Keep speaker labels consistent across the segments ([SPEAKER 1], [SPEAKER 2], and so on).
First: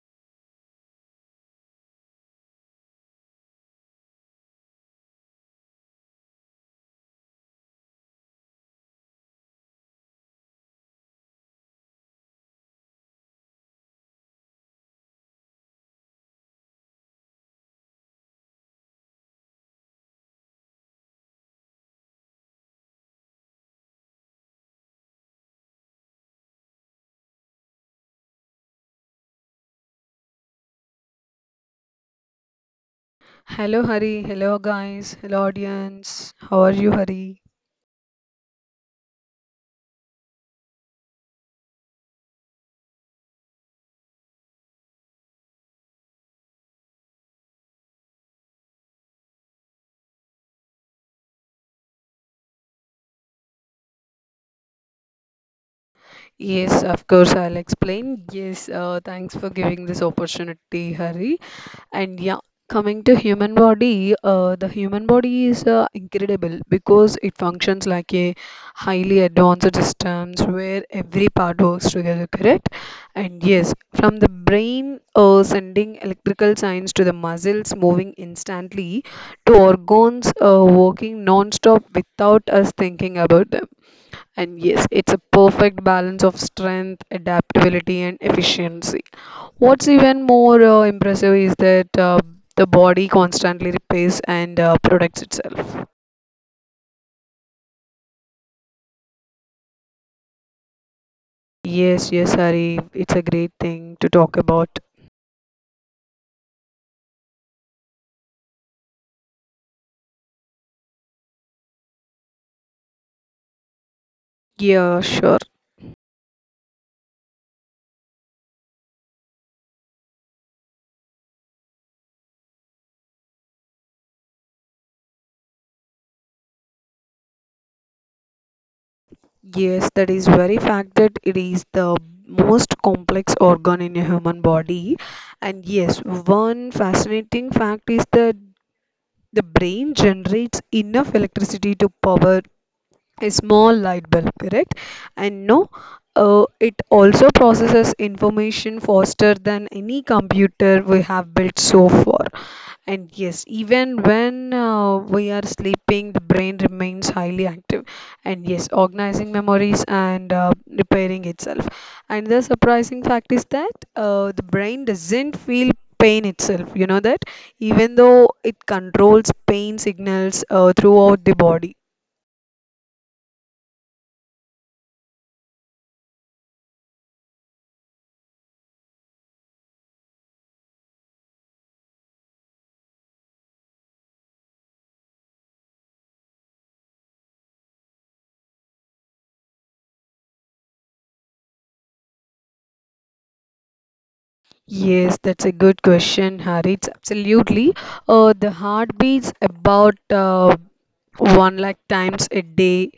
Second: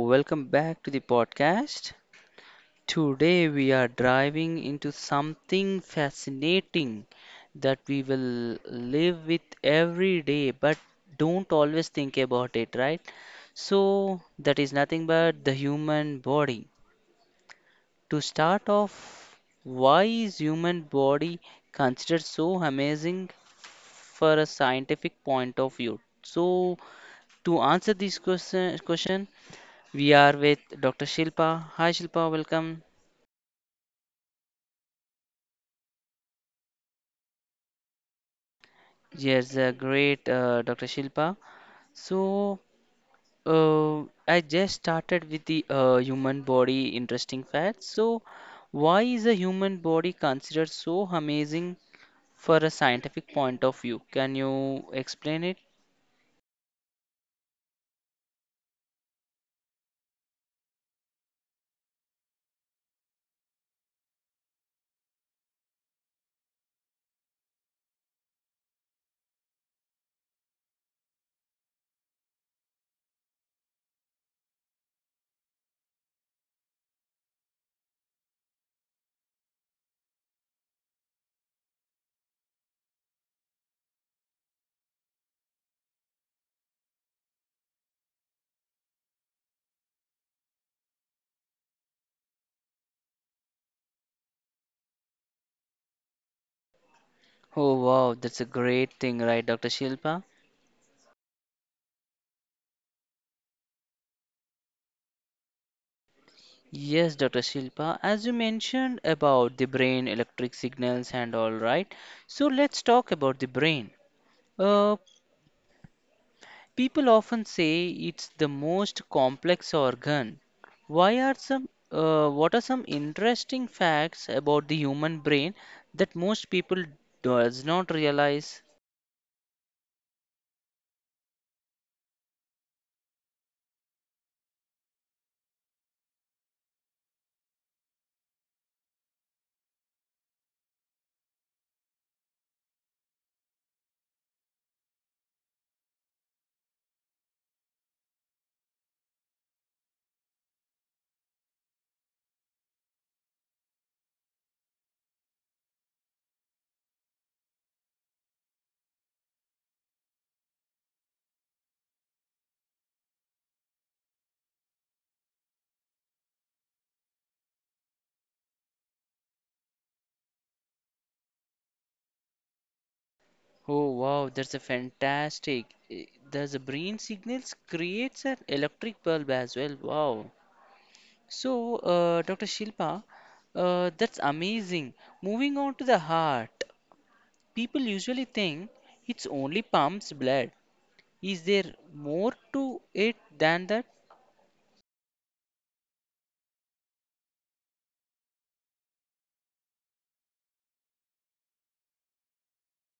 [SPEAKER 1] welcome back to the podcast. Today we are driving into something fascinating that we will live with every day but don't always think about it, right? So, that is nothing but the human body. To start off, why is human body considered so amazing for a scientific point of view? So, to answer this question we are with Dr. Shilpa. Hi, Shilpa, welcome.
[SPEAKER 2] Hello, Hari. Hello, guys. Hello, audience. How are you, Hari?
[SPEAKER 1] Yes, great, Dr. Shilpa. So, uh, I just started with the human body interesting facts. So, why is a human body considered so amazing for a scientific point of view? Can you explain it?
[SPEAKER 2] Yes, of course, I'll explain. Yes, thanks for giving this opportunity, Hari. And yeah, coming to human body, the human body is incredible because it functions like a highly advanced systems where every part works together, correct? And yes, from the brain sending electrical signs to the muscles moving instantly to organs working non-stop without us thinking about them. And yes, it's a perfect balance of strength, adaptability, and efficiency. What's even more impressive is that the body constantly repairs and protects itself.
[SPEAKER 1] Oh, wow, that's a great thing, right, Dr. Shilpa?
[SPEAKER 2] Yes, yes, Hari, it's a great thing to talk about.
[SPEAKER 1] Yes, Dr. Shilpa, as you mentioned about the brain, electric signals, and all, right? So, let's talk about the brain. Uh,
[SPEAKER 2] Yeah, sure.
[SPEAKER 1] People often say it's the most complex organ. Why are some what are some interesting facts about the human brain that most people does not realize?
[SPEAKER 2] Yes, that is very fact that it is the most complex organ in a human body. And yes, one fascinating fact is that the brain generates enough electricity to power a small light bulb, correct? And no, it also processes information faster than any computer we have built so far. And yes, even when we are sleeping, the brain remains highly active. And yes, organizing memories and repairing itself. And the surprising fact is that the brain doesn't feel pain itself. You know that even though it controls pain signals throughout the body.
[SPEAKER 1] Oh wow, that's a fantastic. Eh, There's a brain signals creates an electric bulb as well. Wow. So, Dr. Shilpa, that's amazing. Moving on to the heart, people usually think it's only pumps blood, is there more to it than that?
[SPEAKER 2] Yes, that's a good question, Harith. Absolutely. The heart beats about one lakh times a day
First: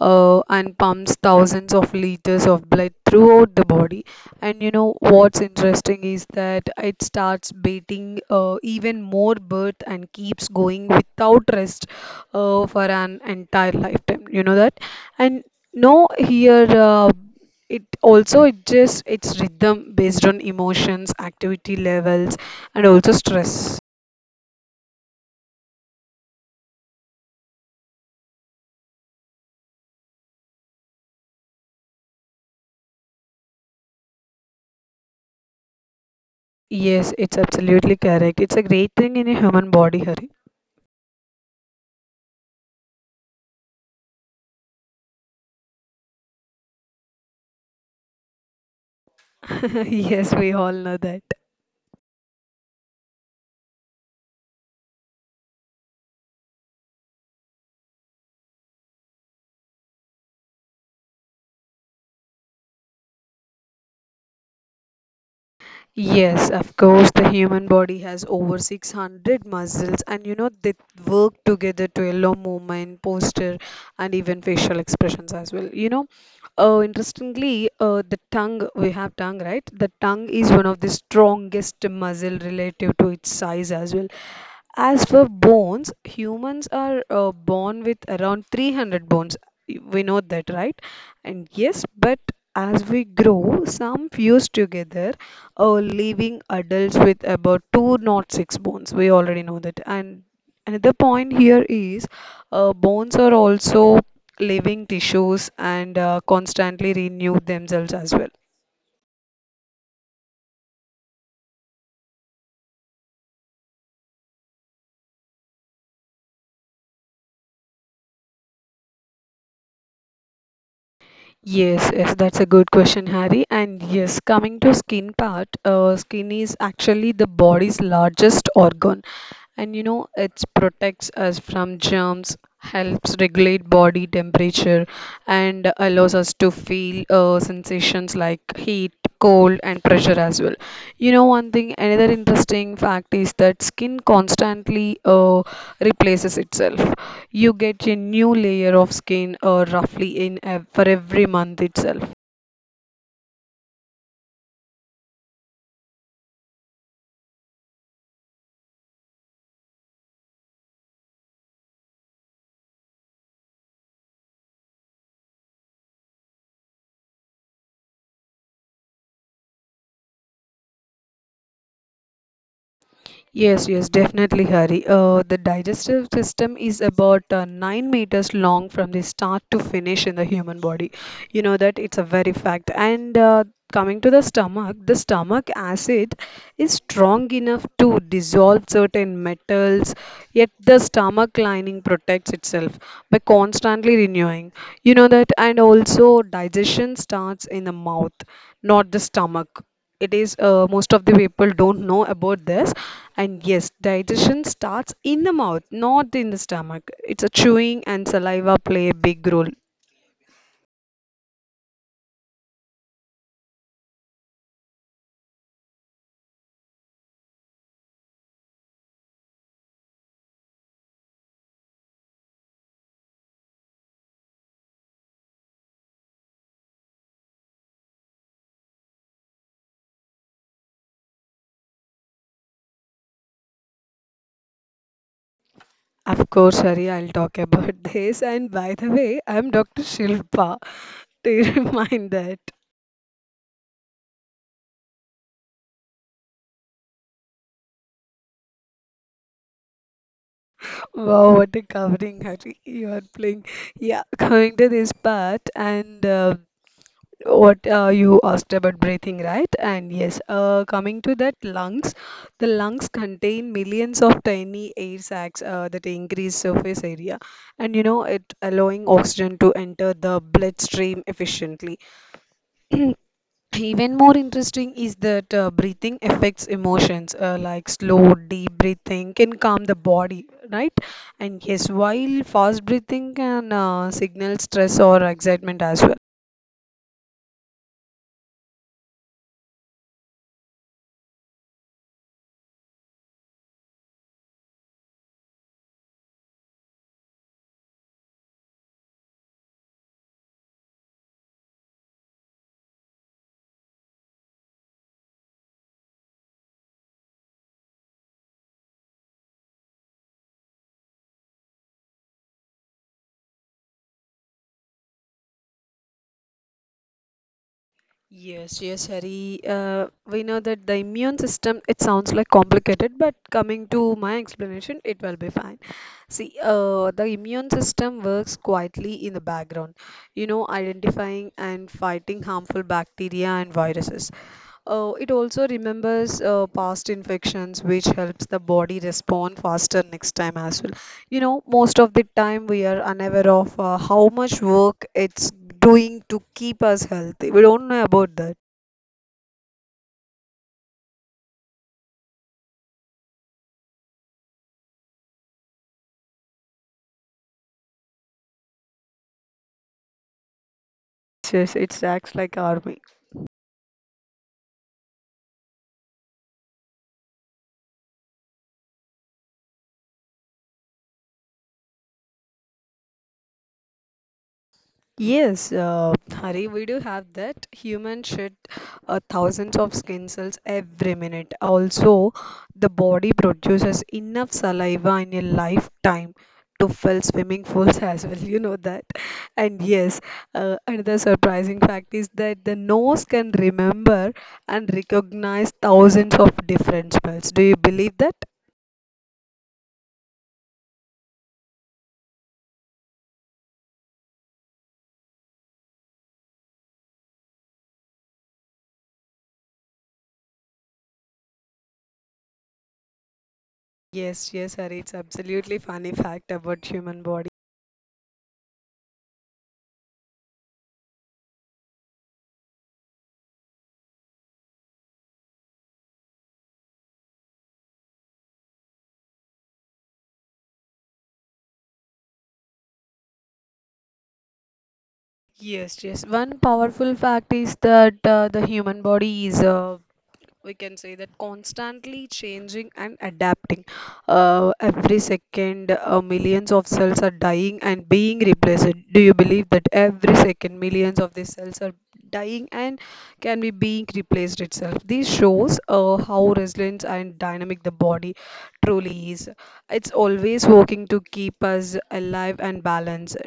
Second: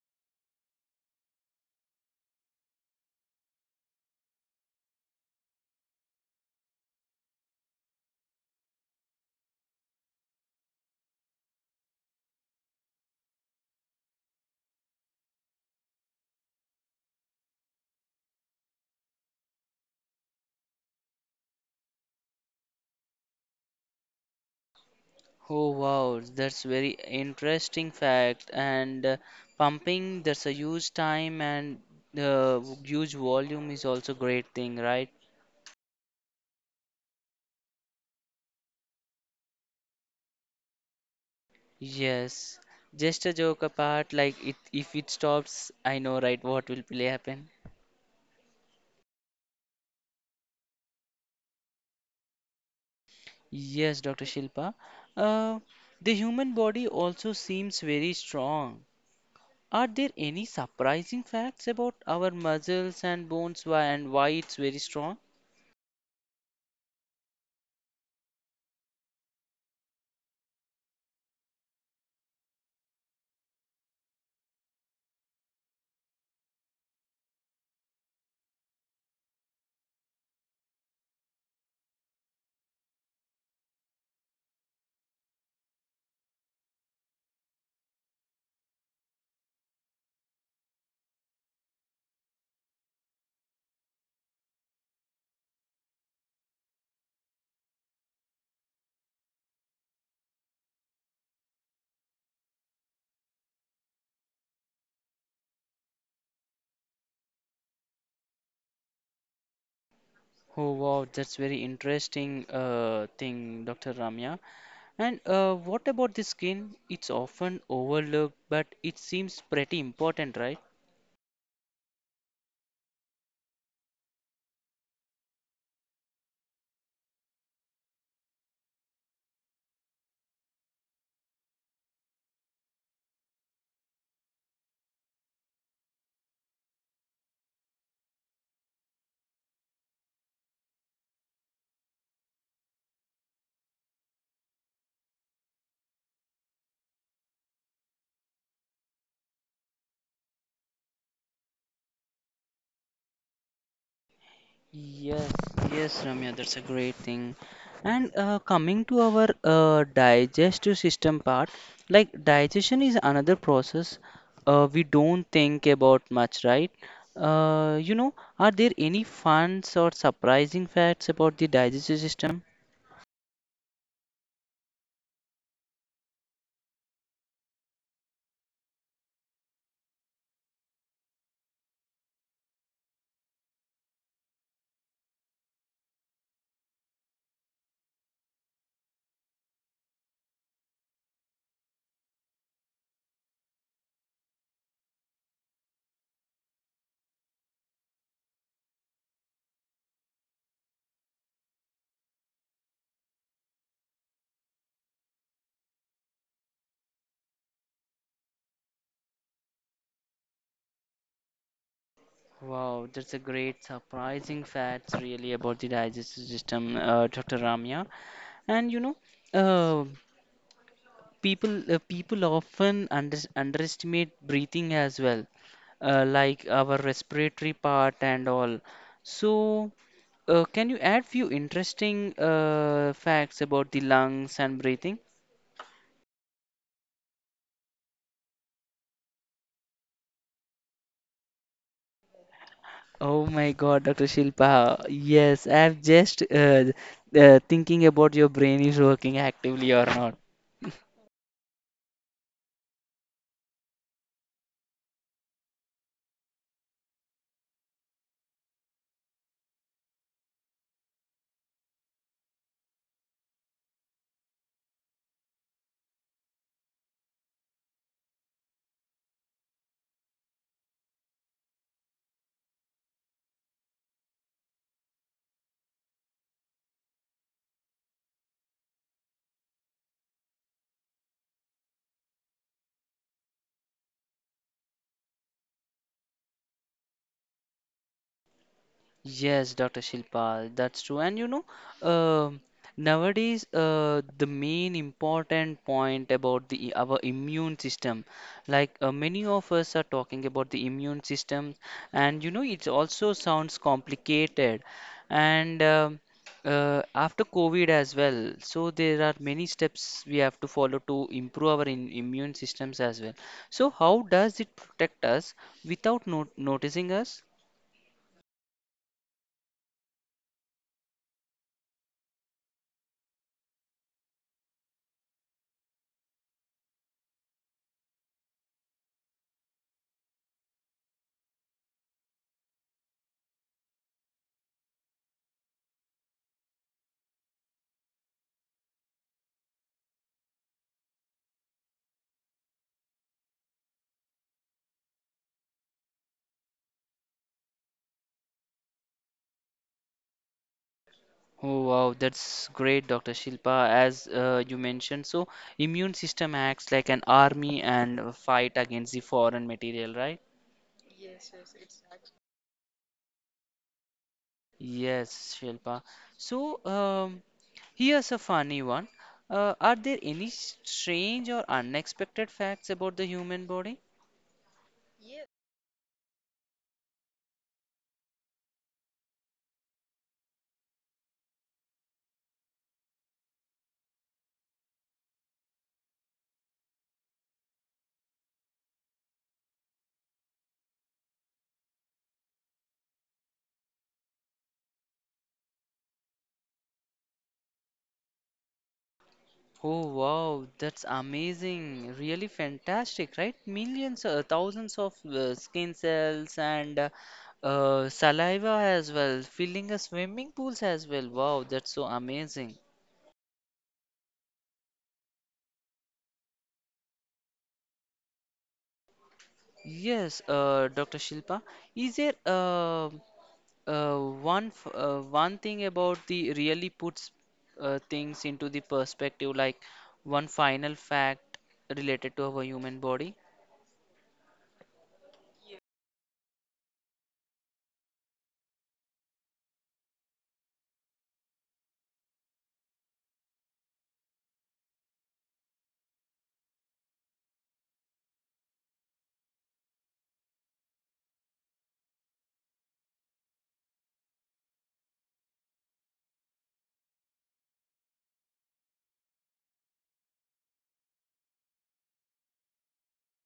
[SPEAKER 2] and pumps thousands of liters of blood throughout the body. And you know what's interesting is that it starts beating even more birth and keeps going without rest for an entire lifetime. You know that? And no, here. It also it just it's rhythm based on emotions activity levels and also stress.
[SPEAKER 1] Oh wow, that's very interesting fact. And pumping, that's a huge time and huge volume is also great thing, right?
[SPEAKER 2] Yes, it's absolutely correct, it's a great thing in a human body, Hari.
[SPEAKER 1] Yes. Just a joke apart, like it, if it stops, I know, right, what will really happen.
[SPEAKER 2] Yes, we all know that.
[SPEAKER 1] Yes, Dr. Shilpa. Uh, the human body also seems very strong. Are there any surprising facts about our muscles and bones why and why it's very strong?
[SPEAKER 2] Yes, of course, the human body has over 600 muscles, and you know they work together to allow movement, posture, and even facial expressions as well. You know, interestingly, the tongue we have tongue, right? The tongue is one of the strongest muscle relative to its size as well. As for bones, humans are born with around 300 bones. We know that, right? And yes, but as we grow, some fuse together, leaving adults with about two, not six, bones. We already know that. And another point here is bones are also living tissues and constantly renew themselves as well.
[SPEAKER 1] Oh wow, that's very interesting thing, Dr. Ramya. And what about the skin? It's often overlooked, but it seems pretty important, right?
[SPEAKER 2] Yes, yes, that's a good question, Harry. And yes, coming to skin part, skin is actually the body's largest organ, and you know it protects us from germs, helps regulate body temperature, and allows us to feel sensations like heat, cold, and pressure as well. You know, one thing, another interesting fact is that skin constantly replaces itself. You get a new layer of skin roughly for every month itself.
[SPEAKER 1] Yes, yes, Ramya, that's a great thing. And coming to our digestive system part, like digestion is another process we don't think about much, right? Uh, you know, are there any fun or surprising facts about the digestive system?
[SPEAKER 2] Yes, yes, definitely, Hari. The digestive system is about 9 meters long from the start to finish in the human body. You know that, it's a very fact. And coming to the stomach acid is strong enough to dissolve certain metals, yet the stomach lining protects itself by constantly renewing. You know that, and also digestion starts in the mouth, not the stomach. It is most of the people don't know about this. And yes, digestion starts in the mouth, not in the stomach. It's a chewing and saliva play a big role.
[SPEAKER 1] Wow, that's a great surprising facts really about the digestive system, Dr. Ramya. And you know, uh, people often underestimate breathing as well, like our respiratory part and all, so can you add few interesting facts about the lungs and breathing?
[SPEAKER 2] Of course, Hari, I'll talk about this. And by the way, I'm Dr. Shilpa, to remind that.
[SPEAKER 1] Oh my God, Dr. Shilpa. Yes, I'm just thinking about your brain is working actively or not.
[SPEAKER 2] Wow, what a covering, Hari. You are playing. Yeah, coming to this part and what you asked about breathing, right? And yes, coming to that lungs, the lungs contain millions of tiny air sacs that increase surface area, and you know it allowing oxygen to enter the bloodstream efficiently. Even more interesting is that breathing affects emotions, like slow, deep breathing can calm the body, right? And yes, while fast breathing can signal stress or excitement as well.
[SPEAKER 1] Yes, Dr. Shilpal, that's true. And you know, um nowadays the main important point about the our immune system, like many of us are talking about the immune system, and you know, it also sounds complicated. And after COVID as well, so there are many steps we have to follow to improve our in immune systems as well. So how does it protect us without not noticing us?
[SPEAKER 2] Yes, yes, Hari. We know that the immune system, it sounds like complicated, but coming to my explanation, it will be fine. See, the immune system works quietly in the background, you know, identifying and fighting harmful bacteria and viruses. It also remembers past infections, which helps the body respond faster next time as well. You know, most of the time we are unaware of how much work it's doing to keep us healthy. We don't know about that.
[SPEAKER 1] Oh wow, that's great, Dr. Shilpa. As you mentioned, so immune system acts like an army and fight against the foreign material, right?
[SPEAKER 2] Yes, yes, it acts like army.
[SPEAKER 1] Yes, Shilpa. So um, Here's a funny one. Are there any strange or unexpected facts about the human body?
[SPEAKER 2] Yes, Hari, we do have that. Human shed thousands of skin cells every minute. Also, the body produces enough saliva in a lifetime to fill swimming pools as well. You know that. And yes, another surprising fact is that the nose can remember and recognize thousands of different smells. Do you believe that?
[SPEAKER 1] Oh wow, that's amazing. Really fantastic, right? Millions, thousands of skin cells and saliva as well, filling a swimming pools as well. Wow, that's so amazing.
[SPEAKER 2] Yes, yes, Hari, it's absolutely funny fact about human body.
[SPEAKER 1] Yes, Dr. Shilpa, is there uh, one thing about the really puts things into the perspective, like one final fact related to our human body?
[SPEAKER 2] Yes, yes. One powerful fact is that the human body is, we can say that, constantly changing and adapting. Every second, millions of cells are dying and being replaced. Do you believe that every second, millions of these cells are dying and can be being replaced itself? This shows how resilient and dynamic the body truly is. It's always working to keep us alive and balanced.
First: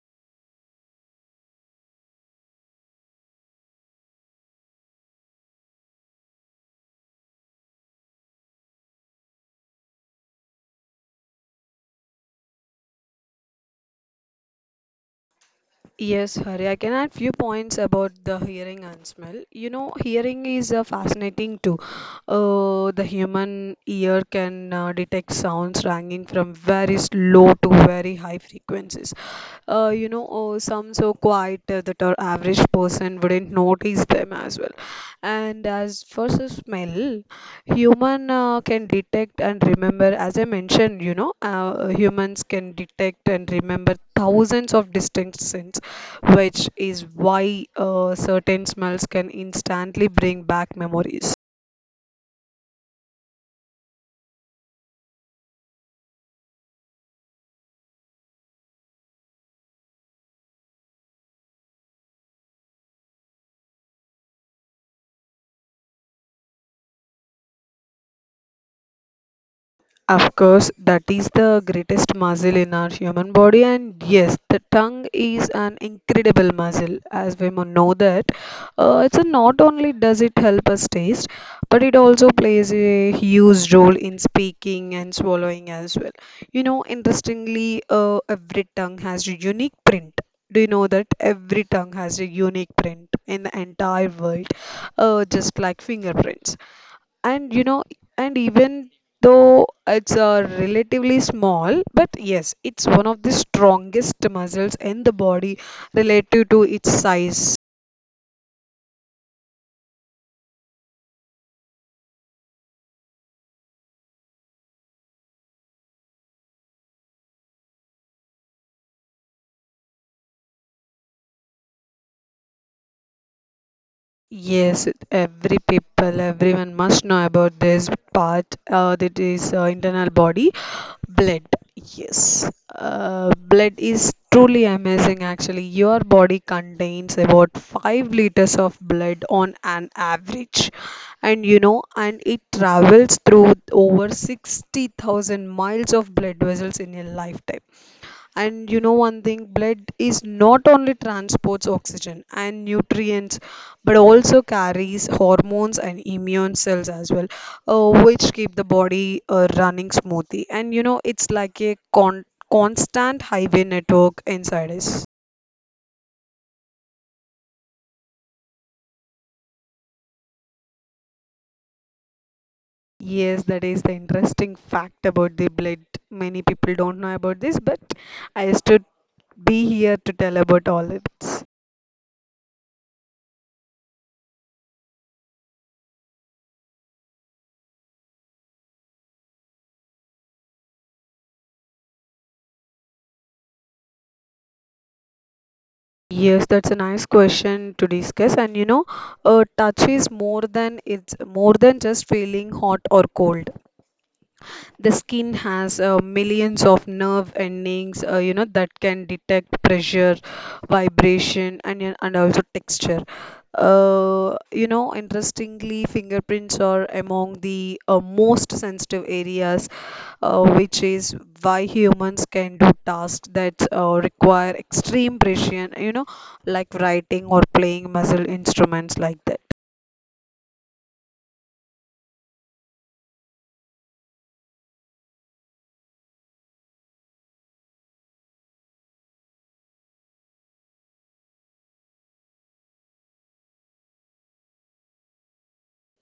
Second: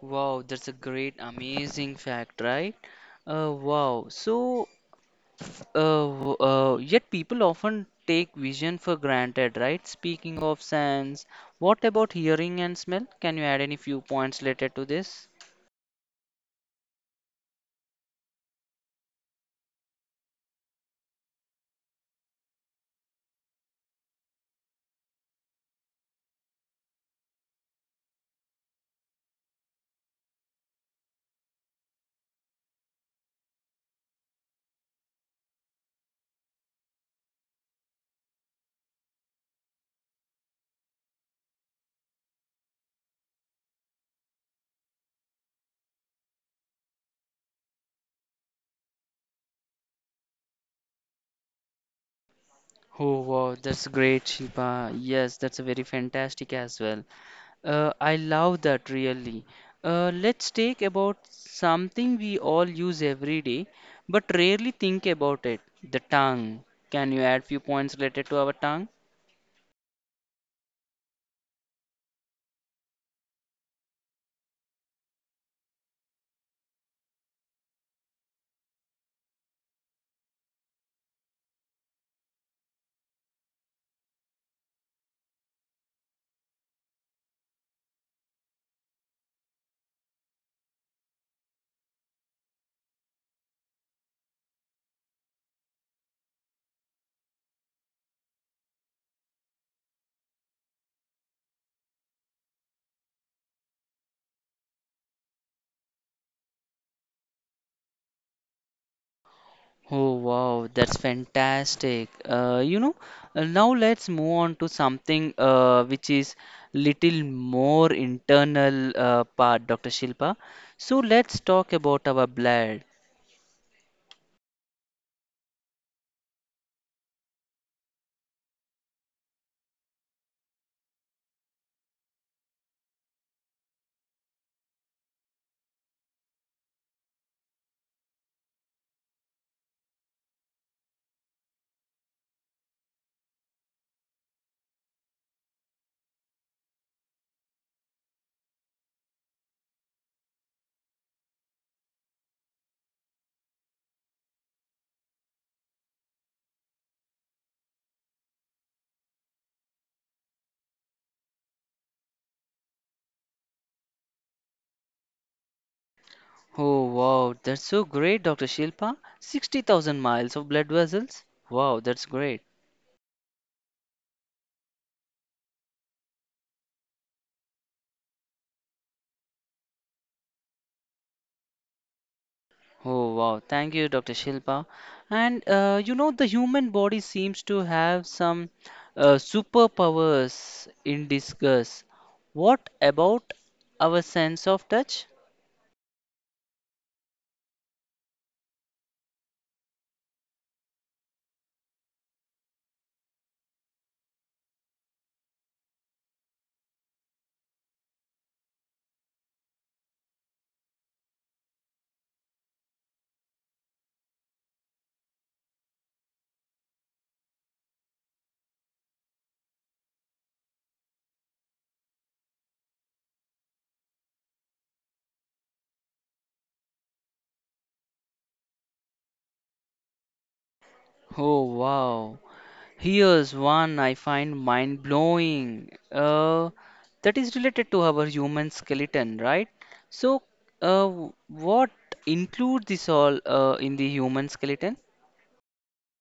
[SPEAKER 1] Wow, that's a great, amazing fact, right? Wow. So, uh, yet people often take vision for granted, right? Speaking of sense, what about hearing and smell? Can you add any few points related to this?
[SPEAKER 2] Yes, Hari, I can add few points about the hearing and smell. You know, hearing is fascinating too. The human ear can detect sounds ranging from very low to very high frequencies. Some so quiet that our average person wouldn't notice them as well. And as for the smell, human can detect and remember. As I mentioned, you know, humans can detect and remember thousands of distinct scents, which is why certain smells can instantly bring back memories.
[SPEAKER 1] Oh, wow, that's great, Shiba. Yes, that's a very fantastic as well. I love that really. Let's take about something we all use every day, but rarely think about it, the tongue. Can you add few points related to our tongue?
[SPEAKER 2] Of course, that is the greatest muscle in our human body, and yes, the tongue is an incredible muscle, as we know that. It's a not only does it help us taste, but it also plays a huge role in speaking and swallowing as well. You know, interestingly, every tongue has a unique print. Do you know that every tongue has a unique print in the entire world, just like fingerprints? And you know, and even though it's relatively small, but yes, it's one of the strongest muscles in the body relative to its size.
[SPEAKER 1] Oh wow, that's fantastic. Now let's move on to something which is little more internal part, Dr. Shilpa. So let's talk about our blood.
[SPEAKER 2] Yes, every people, everyone must know about this part, that is internal body. Blood, yes. Blood is truly amazing actually. Your body contains about 5 liters of blood on an average. And you know, and it travels through over 60,000 miles of blood vessels in a lifetime. And you know one thing, blood is not only transports oxygen and nutrients, but also carries hormones and immune cells as well, which keep the body running smoothly. And you know, it's like a constant highway network inside us.
[SPEAKER 1] Oh wow, that's so great, Dr. Shilpa. 60,000 miles of blood vessels. Wow, that's great.
[SPEAKER 2] Yes, that is the interesting fact about the blood. Many people don't know about this, but I stood be here to tell about all of it.
[SPEAKER 1] Oh wow, thank you, Dr. Shilpa. And you know, the human body seems to have some superpowers in disguise. What about our sense of touch?
[SPEAKER 2] Yes, that's a nice question to discuss. And you know, touch is more than it's more than just feeling hot or cold. The skin has millions of nerve endings you know that can detect pressure, vibration, and also texture. You know, interestingly, fingerprints are among the most sensitive areas, which is why humans can do tasks that require extreme precision, you know, like writing or playing musical instruments like that.
[SPEAKER 1] Oh wow. Here's one I find mind blowing. That is related to our human skeleton, right? So, uh, what include this all in the human skeleton?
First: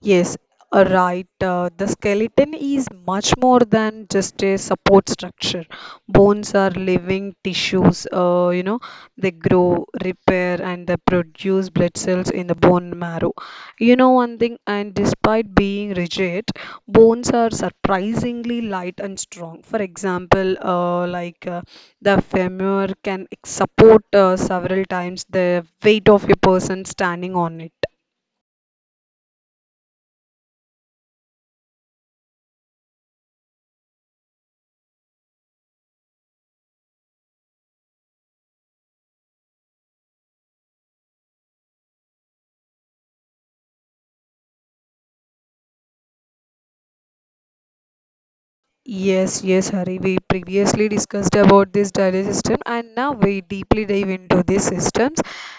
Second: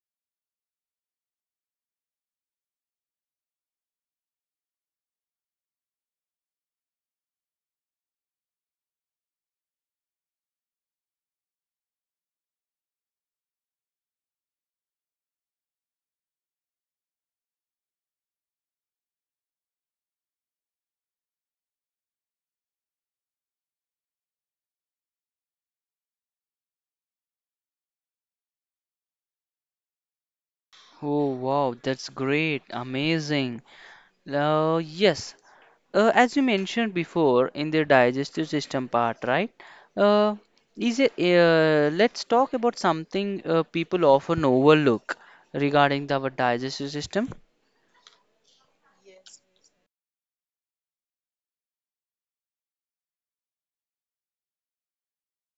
[SPEAKER 2] Yes, right. The skeleton is much more than just a support structure. Bones are living tissues. You know, they grow, repair, and they produce blood cells in the bone marrow. You know one thing, and despite being rigid, bones are surprisingly light and strong. For example, the femur can support several times the weight of a person standing on it.
[SPEAKER 1] Oh, wow, that's great, amazing. Yes, as you mentioned before in the digestive system part, right? Uh, let's talk about something people often overlook regarding the, our digestive system.
[SPEAKER 2] Yes, yes, Hari. We previously discussed about this digestive system, and now we deeply dive into these systems.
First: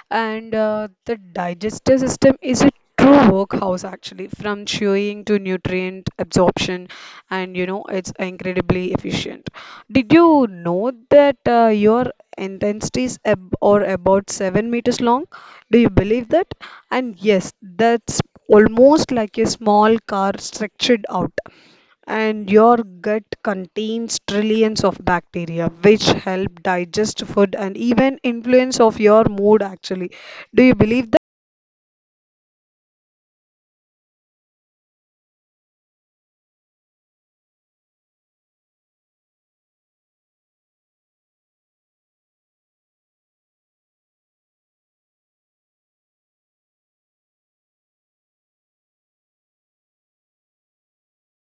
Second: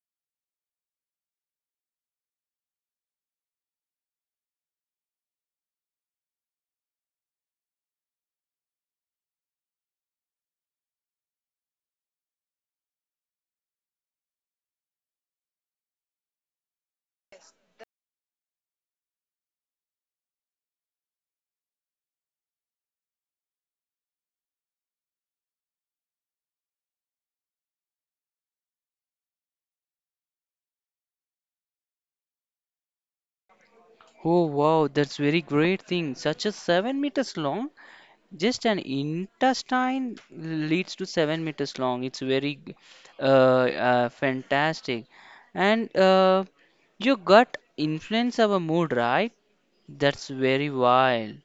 [SPEAKER 2] And the digestive system is a true workhouse, actually, from chewing to nutrient absorption, and you know it's incredibly efficient. Did you know that your intestines is ab or about 7 meters long? Do you believe that? And yes, that's almost like a small car structured out. And your gut contains trillions of bacteria which help digest food and even influence of your mood actually. Do you believe?
[SPEAKER 1] Oh wow, that's very great thing. Such a 7 meters long, just an intestine leads to 7 meters long. It's very uh, fantastic, and your gut influence our mood, right? That's very wild.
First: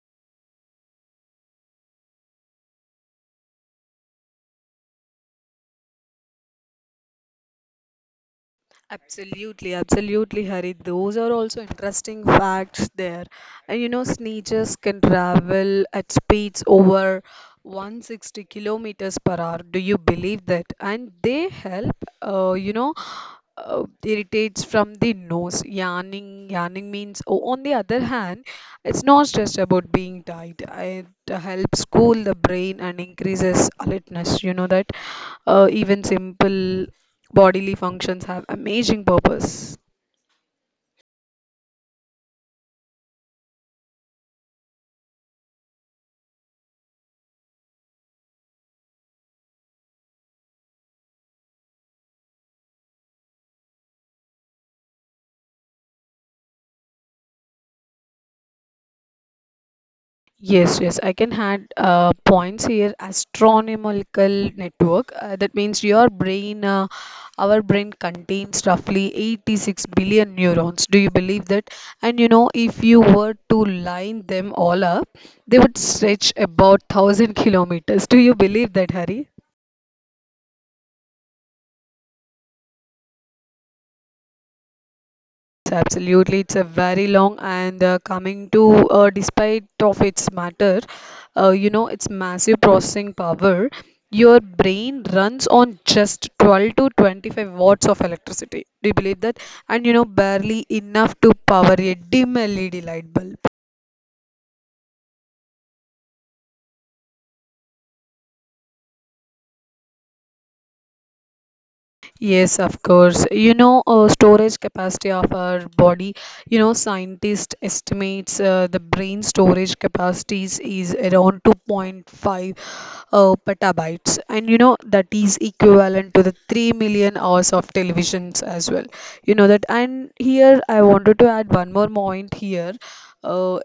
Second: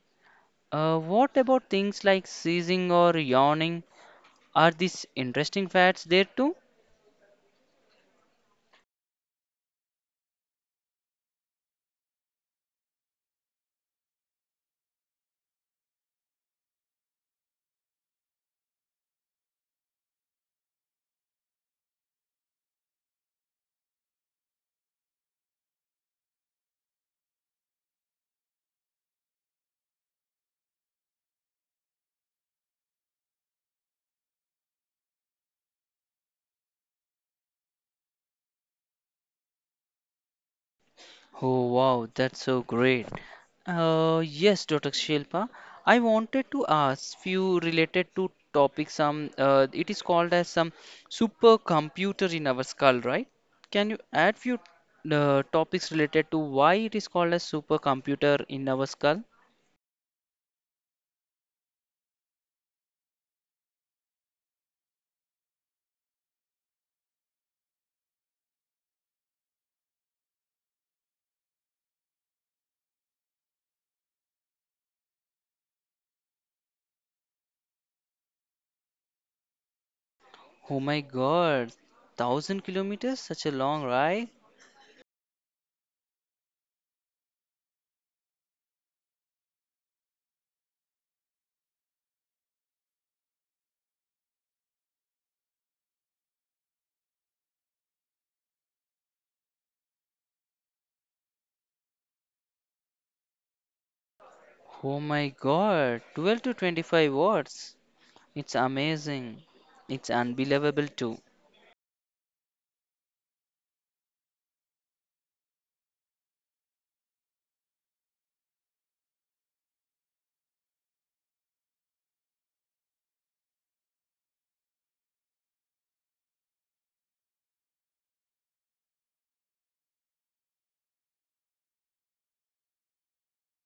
[SPEAKER 1] What about things like seizing or yawning? Are these interesting facts there too?
[SPEAKER 2] Absolutely, absolutely, Hari. Those are also interesting facts there. And you know, sneakers can travel at speeds over 160 kilometers per hour. Do you believe that? And they help, uh, you know, irritates from the nose. Yawning means, oh, on the other hand, it's not just about being tight. It helps cool the brain and increases alertness. You know that even simple bodily functions have amazing purpose.
[SPEAKER 1] Oh wow, that's so great. Yes, Dr. Shilpa, I wanted to ask few related to topic. Some it is called as some supercomputer in our skull, right? Can you add few topics related to why it is called as supercomputer in our skull?
[SPEAKER 2] Yes, yes, I can add points here. Astronomical network. That means your brain, Our brain contains roughly 86 billion neurons. Do you believe that? And you know, if you were to line them all up, they would stretch about 1,000 kilometers. Do you believe that, Hari?
[SPEAKER 1] Oh my God, 1000 kilometers, such a long ride.
[SPEAKER 2] Yes, absolutely. It's a very long and coming to despite of its matter, you know, its massive processing power, your brain runs on just 12 to 25 watts of electricity. Do you believe that? And you know, barely enough to power a dim LED light bulb.
[SPEAKER 1] Oh my God, 12 to 25 watts. It's amazing. It's unbelievable too.
[SPEAKER 2] Yes, of course. You know, storage capacity of our body. You know, scientists estimates the brain storage capacities is around 2.5 petabytes, and you know that is equivalent to the 3 million hours of televisions as well. You know that, and here I wanted to add one more point here. Uh,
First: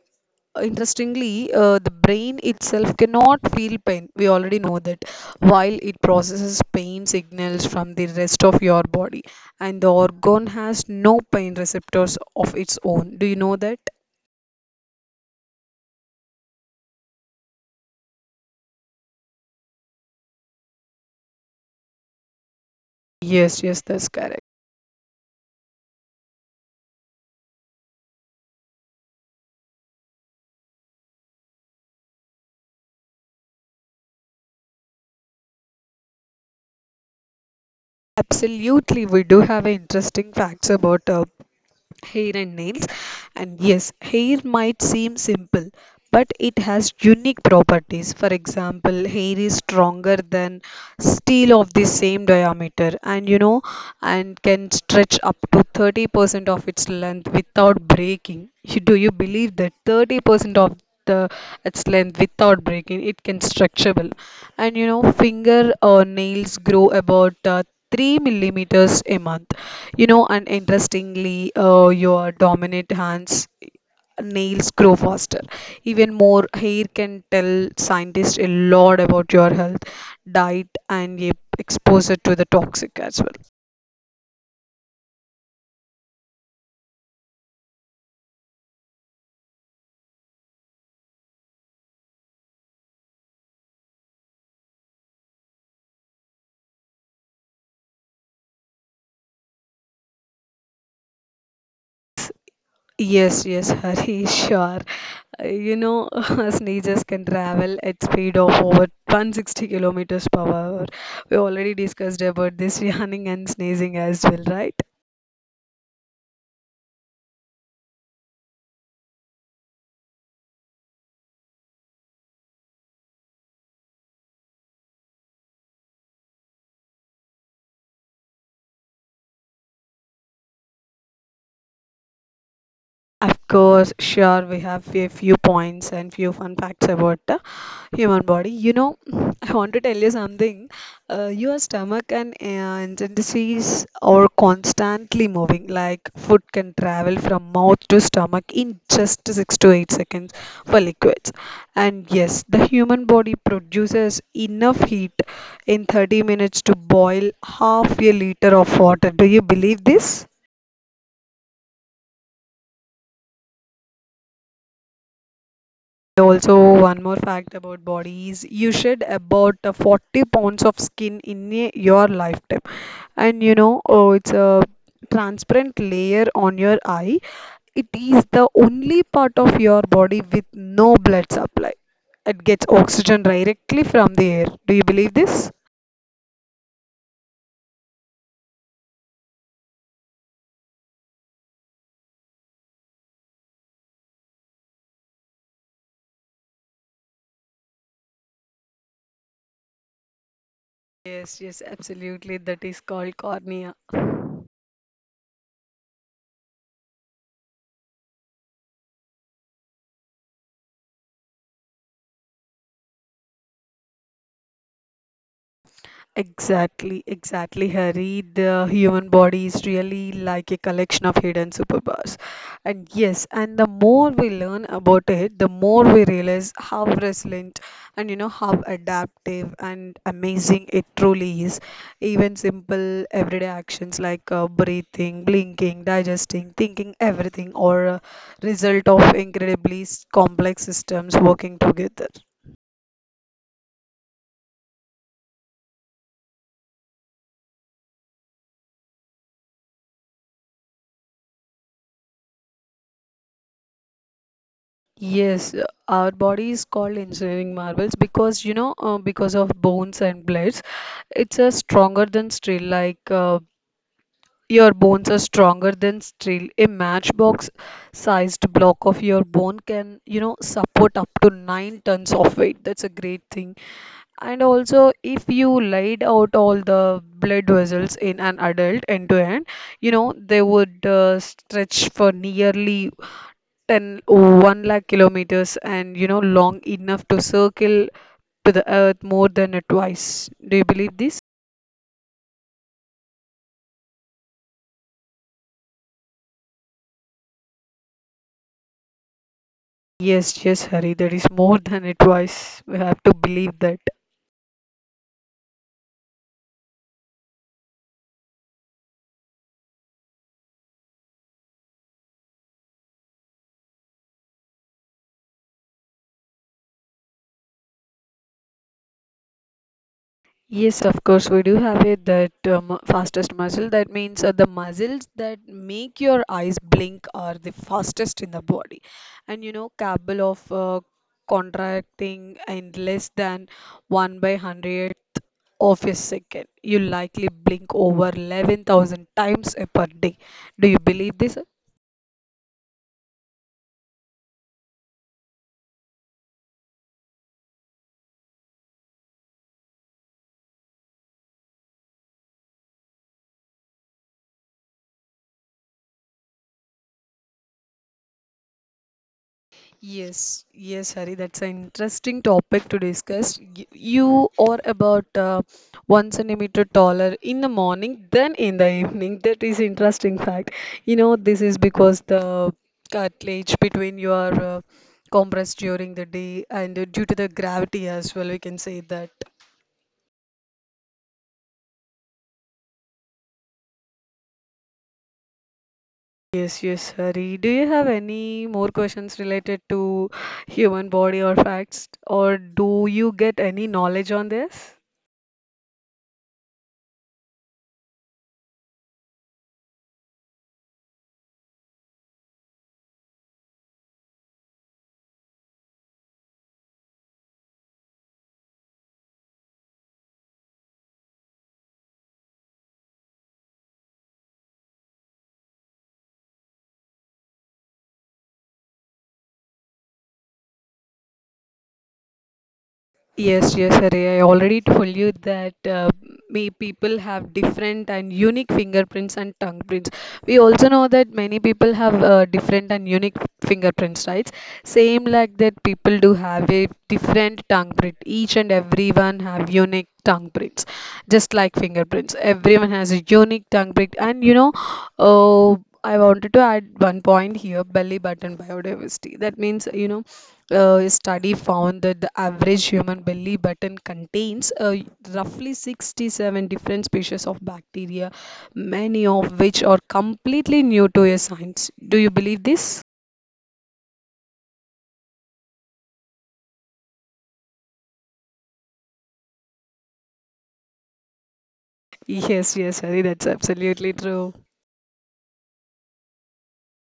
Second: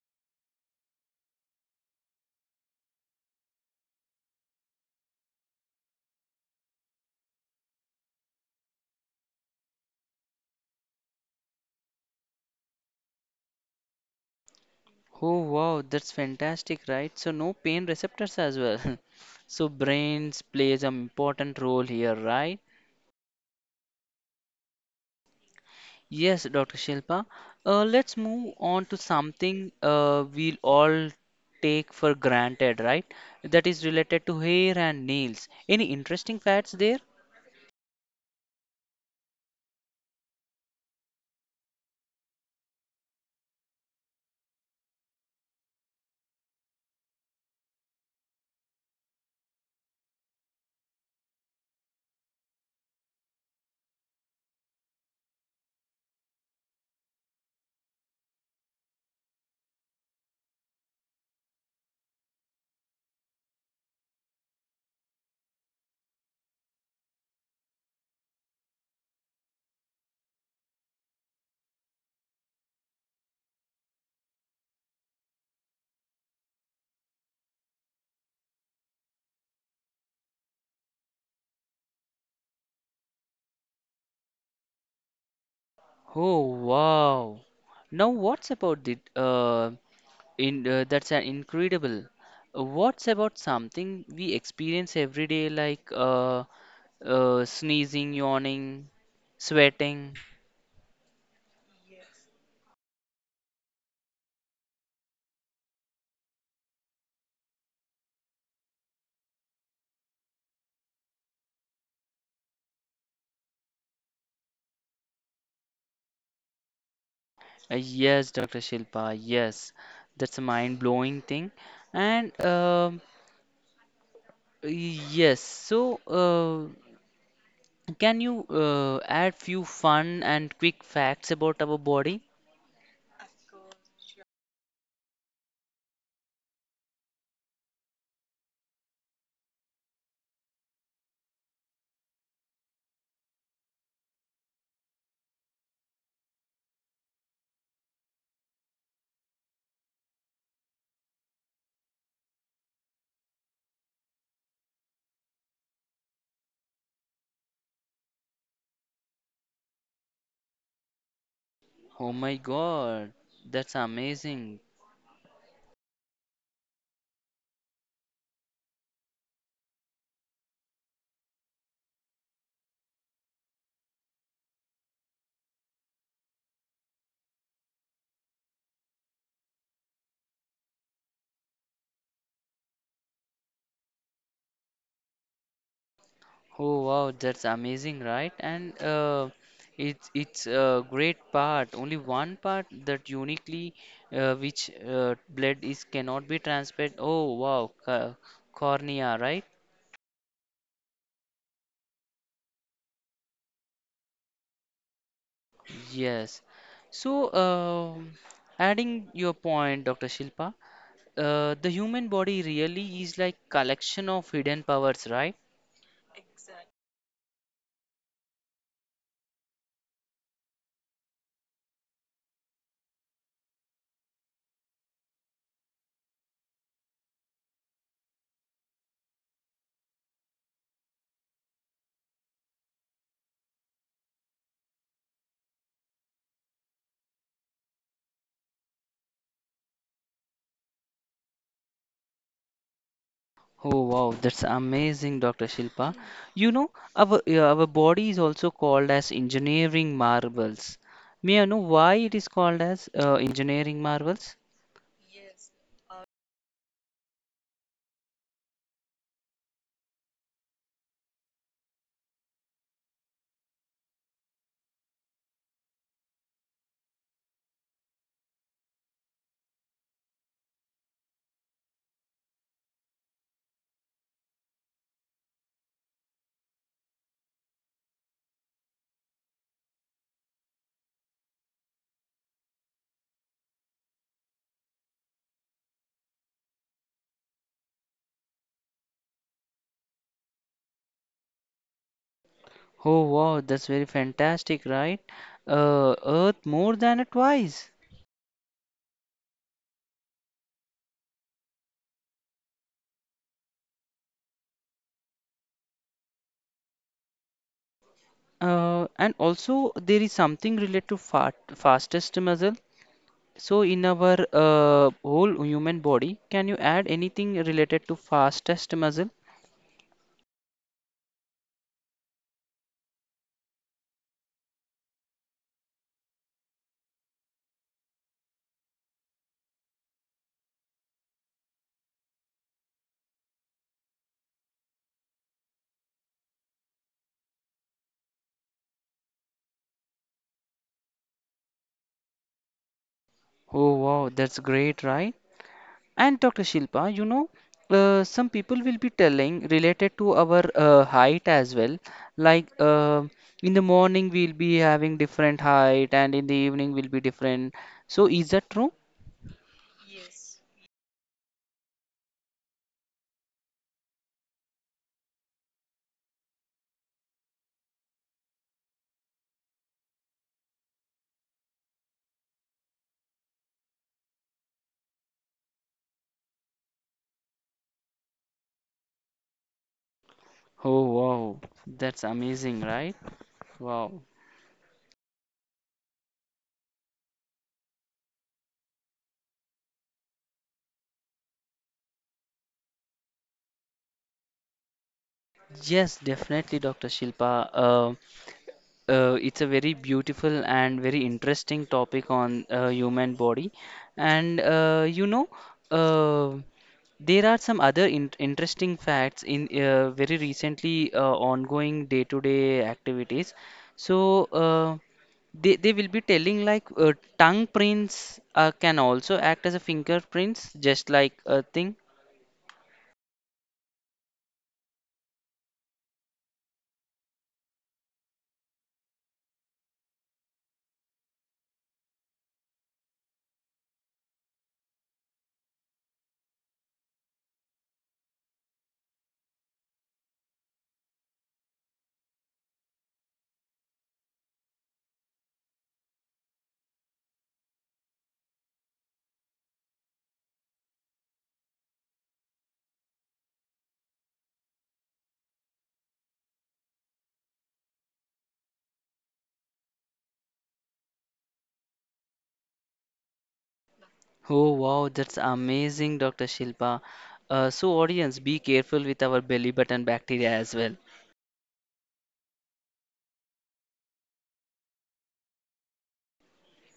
[SPEAKER 2] interestingly, the brain itself cannot feel pain. We already know that while it processes pain signals from the rest of your body, and the organ has no pain receptors of its own. Do you know that?
[SPEAKER 1] Oh wow, that's fantastic, right? So no pain receptors as well. So brains plays an important role here, right?
[SPEAKER 2] Yes, yes, that's correct.
[SPEAKER 1] Yes, Dr. Shilpa. Let's move on to something we'll all take for granted, right? That is related to hair and nails. Any interesting facts there?
[SPEAKER 2] Absolutely, we do have interesting facts about hair and nails. And yes, hair might seem simple, but it has unique properties. For example, hair is stronger than steel of the same diameter, and you know, and can stretch up to 30% of its length without breaking. Do you believe that 30% of the its length without breaking it can stretchable, and you know finger or nails grow about 3 millimeters a month, you know, and interestingly, your dominant hands nails grow faster. Even more, hair can tell scientists a lot about your health, diet, and your exposure to the toxic as
[SPEAKER 1] Oh wow. Now what's about the that's an incredible. What's about something we experience every day, like sneezing, yawning, sweating?
[SPEAKER 2] well. Yes, yes, Hari, sure. You know, sneezes can travel at speed of over 160 kilometers per hour. We already discussed about this, yawning and sneezing as well, right?
[SPEAKER 1] Yes, Dr. Shilpa, yes, that's a mind-blowing thing. And Yes, so can you add few fun and quick facts about our body?
[SPEAKER 2] Of course, sure, we have a few points and few fun facts about the human body. You know, I want to tell you something. Your stomach and intestines are constantly moving. Like food can travel from mouth to stomach in just 6 to 8 seconds for liquids. And yes, the human body produces enough heat in 30 minutes to boil half a liter of water. Do you believe this?
[SPEAKER 1] Oh my God, that's amazing.
[SPEAKER 2] Also, one more fact about bodies: you shed about 40 pounds of skin in your lifetime, and you know, oh, it's a transparent layer on your eye. It is the only part of your body with no blood supply. It gets oxygen directly from the air. Do you believe this?
[SPEAKER 1] Oh wow, that's amazing, right? And it's a great part. Only one part that uniquely which blood is cannot be transferred. Oh wow, cornea, right?
[SPEAKER 2] Yes, yes, absolutely. That is called cornea.
[SPEAKER 1] Yes. So, adding your point, Dr. Shilpa, the human body really is like collection of hidden powers, right?
[SPEAKER 2] Exactly, exactly, Hari. The human body is really like a collection of hidden superpowers. And yes, and the more we learn about it, the more we realize how resilient and you know how adaptive and amazing it truly is. Even simple everyday actions like breathing, blinking, digesting, thinking, everything, or a result of incredibly complex systems working together.
[SPEAKER 1] Oh wow, that's amazing, Dr. Shilpa. You know, our body is also called as engineering marvels. May I know why it is called as engineering marvels?
[SPEAKER 2] Yes, our body is called engineering marvels because you know because of bones and blades, it's a stronger than steel. Like your bones are stronger than steel. A matchbox-sized block of your bone can, you know, support up to nine tons of weight. That's a great thing. And also, if you laid out all the blood vessels in an adult end to end, you know they would stretch for nearly Ten one lakh kilometers, and you know long enough to circle to the earth more than a twice. Do you believe this?
[SPEAKER 1] Oh wow, that's very fantastic, right? Earth more than twice.
[SPEAKER 2] Yes, yes, Hari, that is more than a twice. We have to believe that.
[SPEAKER 1] And also there is something related to fat, fastest muscle. So in our whole human body, can you add anything related to fastest muscle?
[SPEAKER 2] Yes, of course, we do have it that fastest muscle. That means the muscles that make your eyes blink are the fastest in the body. And you know, cable of contracting in less than 1 by 100th of a second. You likely blink over 11,000 times a per day. Do you believe this?
[SPEAKER 1] Oh wow, that's great, right? And Dr. Shilpa, you know, some people will be telling related to our height as well. Like in the morning, we'll be having different height, and in the evening, will be different. So, is that true?
[SPEAKER 2] Yes, yes, Hari, that's an interesting topic to discuss. You are about one centimeter taller in the morning than in the evening. That is interesting fact. You know, this is because the cartilage between your compressed during the day and due to the gravity as well, we can say that.
[SPEAKER 1] Oh, wow. That's amazing, right? Wow.
[SPEAKER 2] Yes, yes, Hari. Do you have any more questions related to human body or facts, or do you get any knowledge on this?
[SPEAKER 1] Yes, definitely, Dr. Shilpa. It's a very beautiful and very interesting topic on human body, and uh, there are some other in interesting facts in very recently ongoing day-to-day activities. So they will be telling like tongue prints can also act as a fingerprints, just like a thing.
[SPEAKER 2] Yes, yes, Arey. I already told you that me people have different and unique fingerprints and tongue prints. We also know that many people have different and unique fingerprints, right? Same like that, people do have a different tongue print. Each and everyone have unique tongue prints, just like fingerprints. Everyone has a unique tongue print, and uh, I wanted to add one point here: belly button biodiversity. That means you know a study found that the average human belly button contains roughly 67 different species of bacteria, many of which are completely new to your science. Do you believe this?
[SPEAKER 1] Oh wow, that's amazing, Dr. Shilpa. So audience, be careful with our belly button bacteria as well.
[SPEAKER 2] Yes, yes, Hari, that's absolutely true.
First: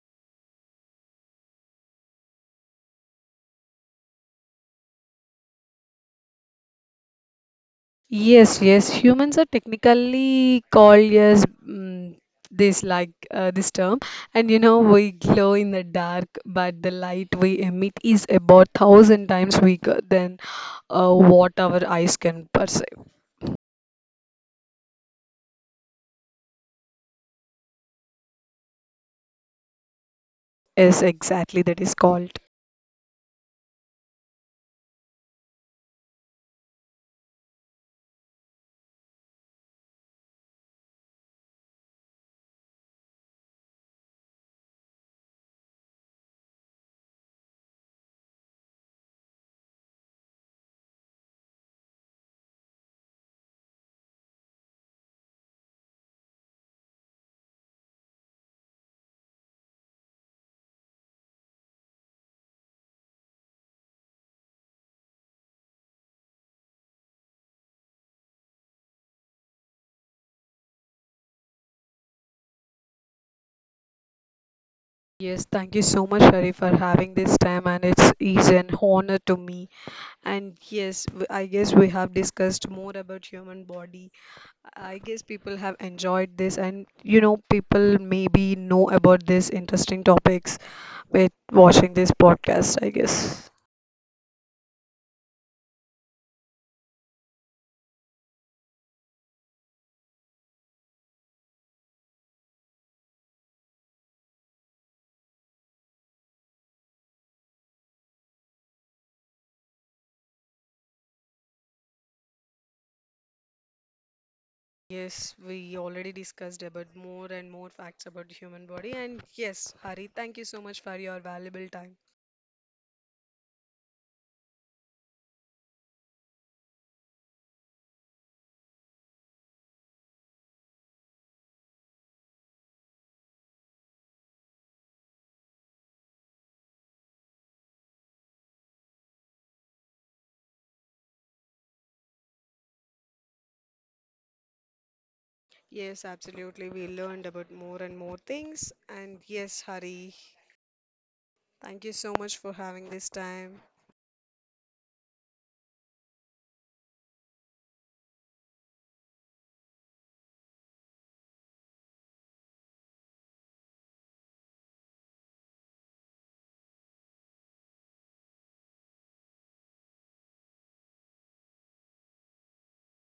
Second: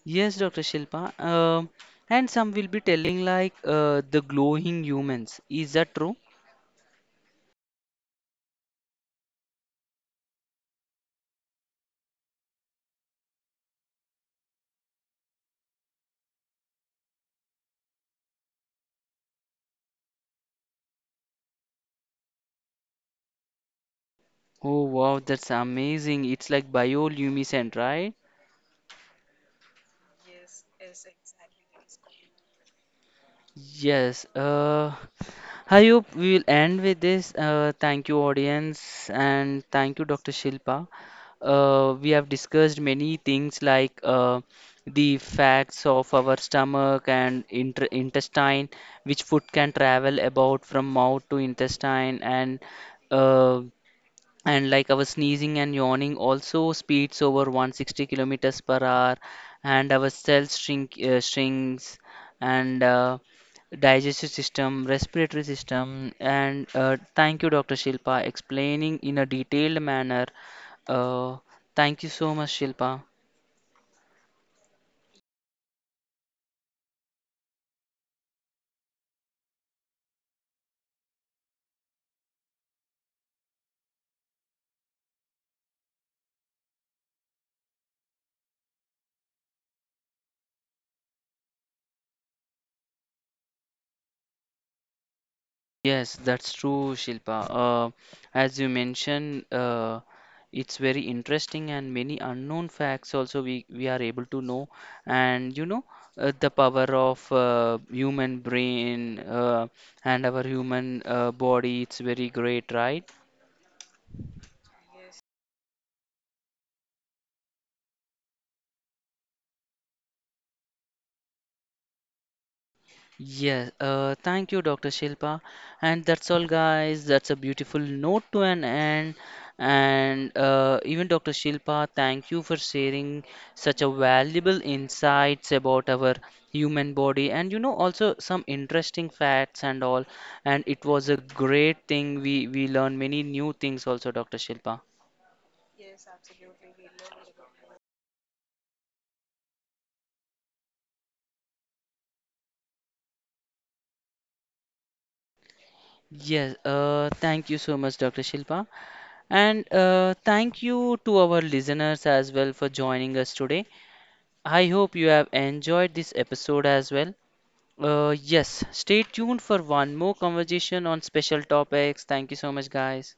[SPEAKER 1] Yes, Dr. Shilpa. And some will be telling like the glowing humans. Is that true?
[SPEAKER 2] Yes, yes. Humans are technically called as mm, this like this term, and you know we glow in the dark, but the light we emit is about 1,000 times weaker than what our eyes can perceive.
[SPEAKER 1] Oh wow, that's amazing. It's like bioluminescent, right?
[SPEAKER 2] Is exactly that is called.
[SPEAKER 1] Yes, I hope we will end with this. Thank you, audience, and thank you, Dr. Shilpa. We have discussed many things like the facts of our stomach and inter intestine, which food can travel about from mouth to intestine, and uh, and like our sneezing and yawning also speeds over 160 kilometers per hour and our cells shrinks and digestive system respiratory system and thank you Dr. Shilpa explaining in a detailed manner. uh, Thank you so much, Shilpa.
[SPEAKER 2] Yes, thank you so much, Sharif, for having this time, and it's is an honor to me. And yes, I guess we have discussed more about human body. I guess people have enjoyed this, and you know, people maybe know about these interesting topics with watching this podcast, I guess.
[SPEAKER 1] Yes, that's true, Shilpa. As you mentioned, it's very interesting and many unknown facts also we are able to know. And you know, the power of human brain and our human body, it's very great, right?
[SPEAKER 2] Yes, we already discussed about more and more facts about the human body. And yes, Hari, thank you so much for your valuable time.
[SPEAKER 1] Yes, thank you, Dr. Shilpa. And that's all, guys. That's a beautiful note to an end. And even Dr. Shilpa, thank you for sharing such a valuable insights about our human body and you know also some interesting facts and all. And it was a great thing. We learned many new things also, Dr. Shilpa.
[SPEAKER 2] Yes, absolutely. We learned about more and more things. And yes, Hari, thank you so much for having this time.
[SPEAKER 1] Yes, thank you so much, Dr. Shilpa. And thank you to our listeners as well for joining us today. I hope you have enjoyed this episode as well. Yes, stay tuned for one more conversation on special topics. Thank you so much, guys.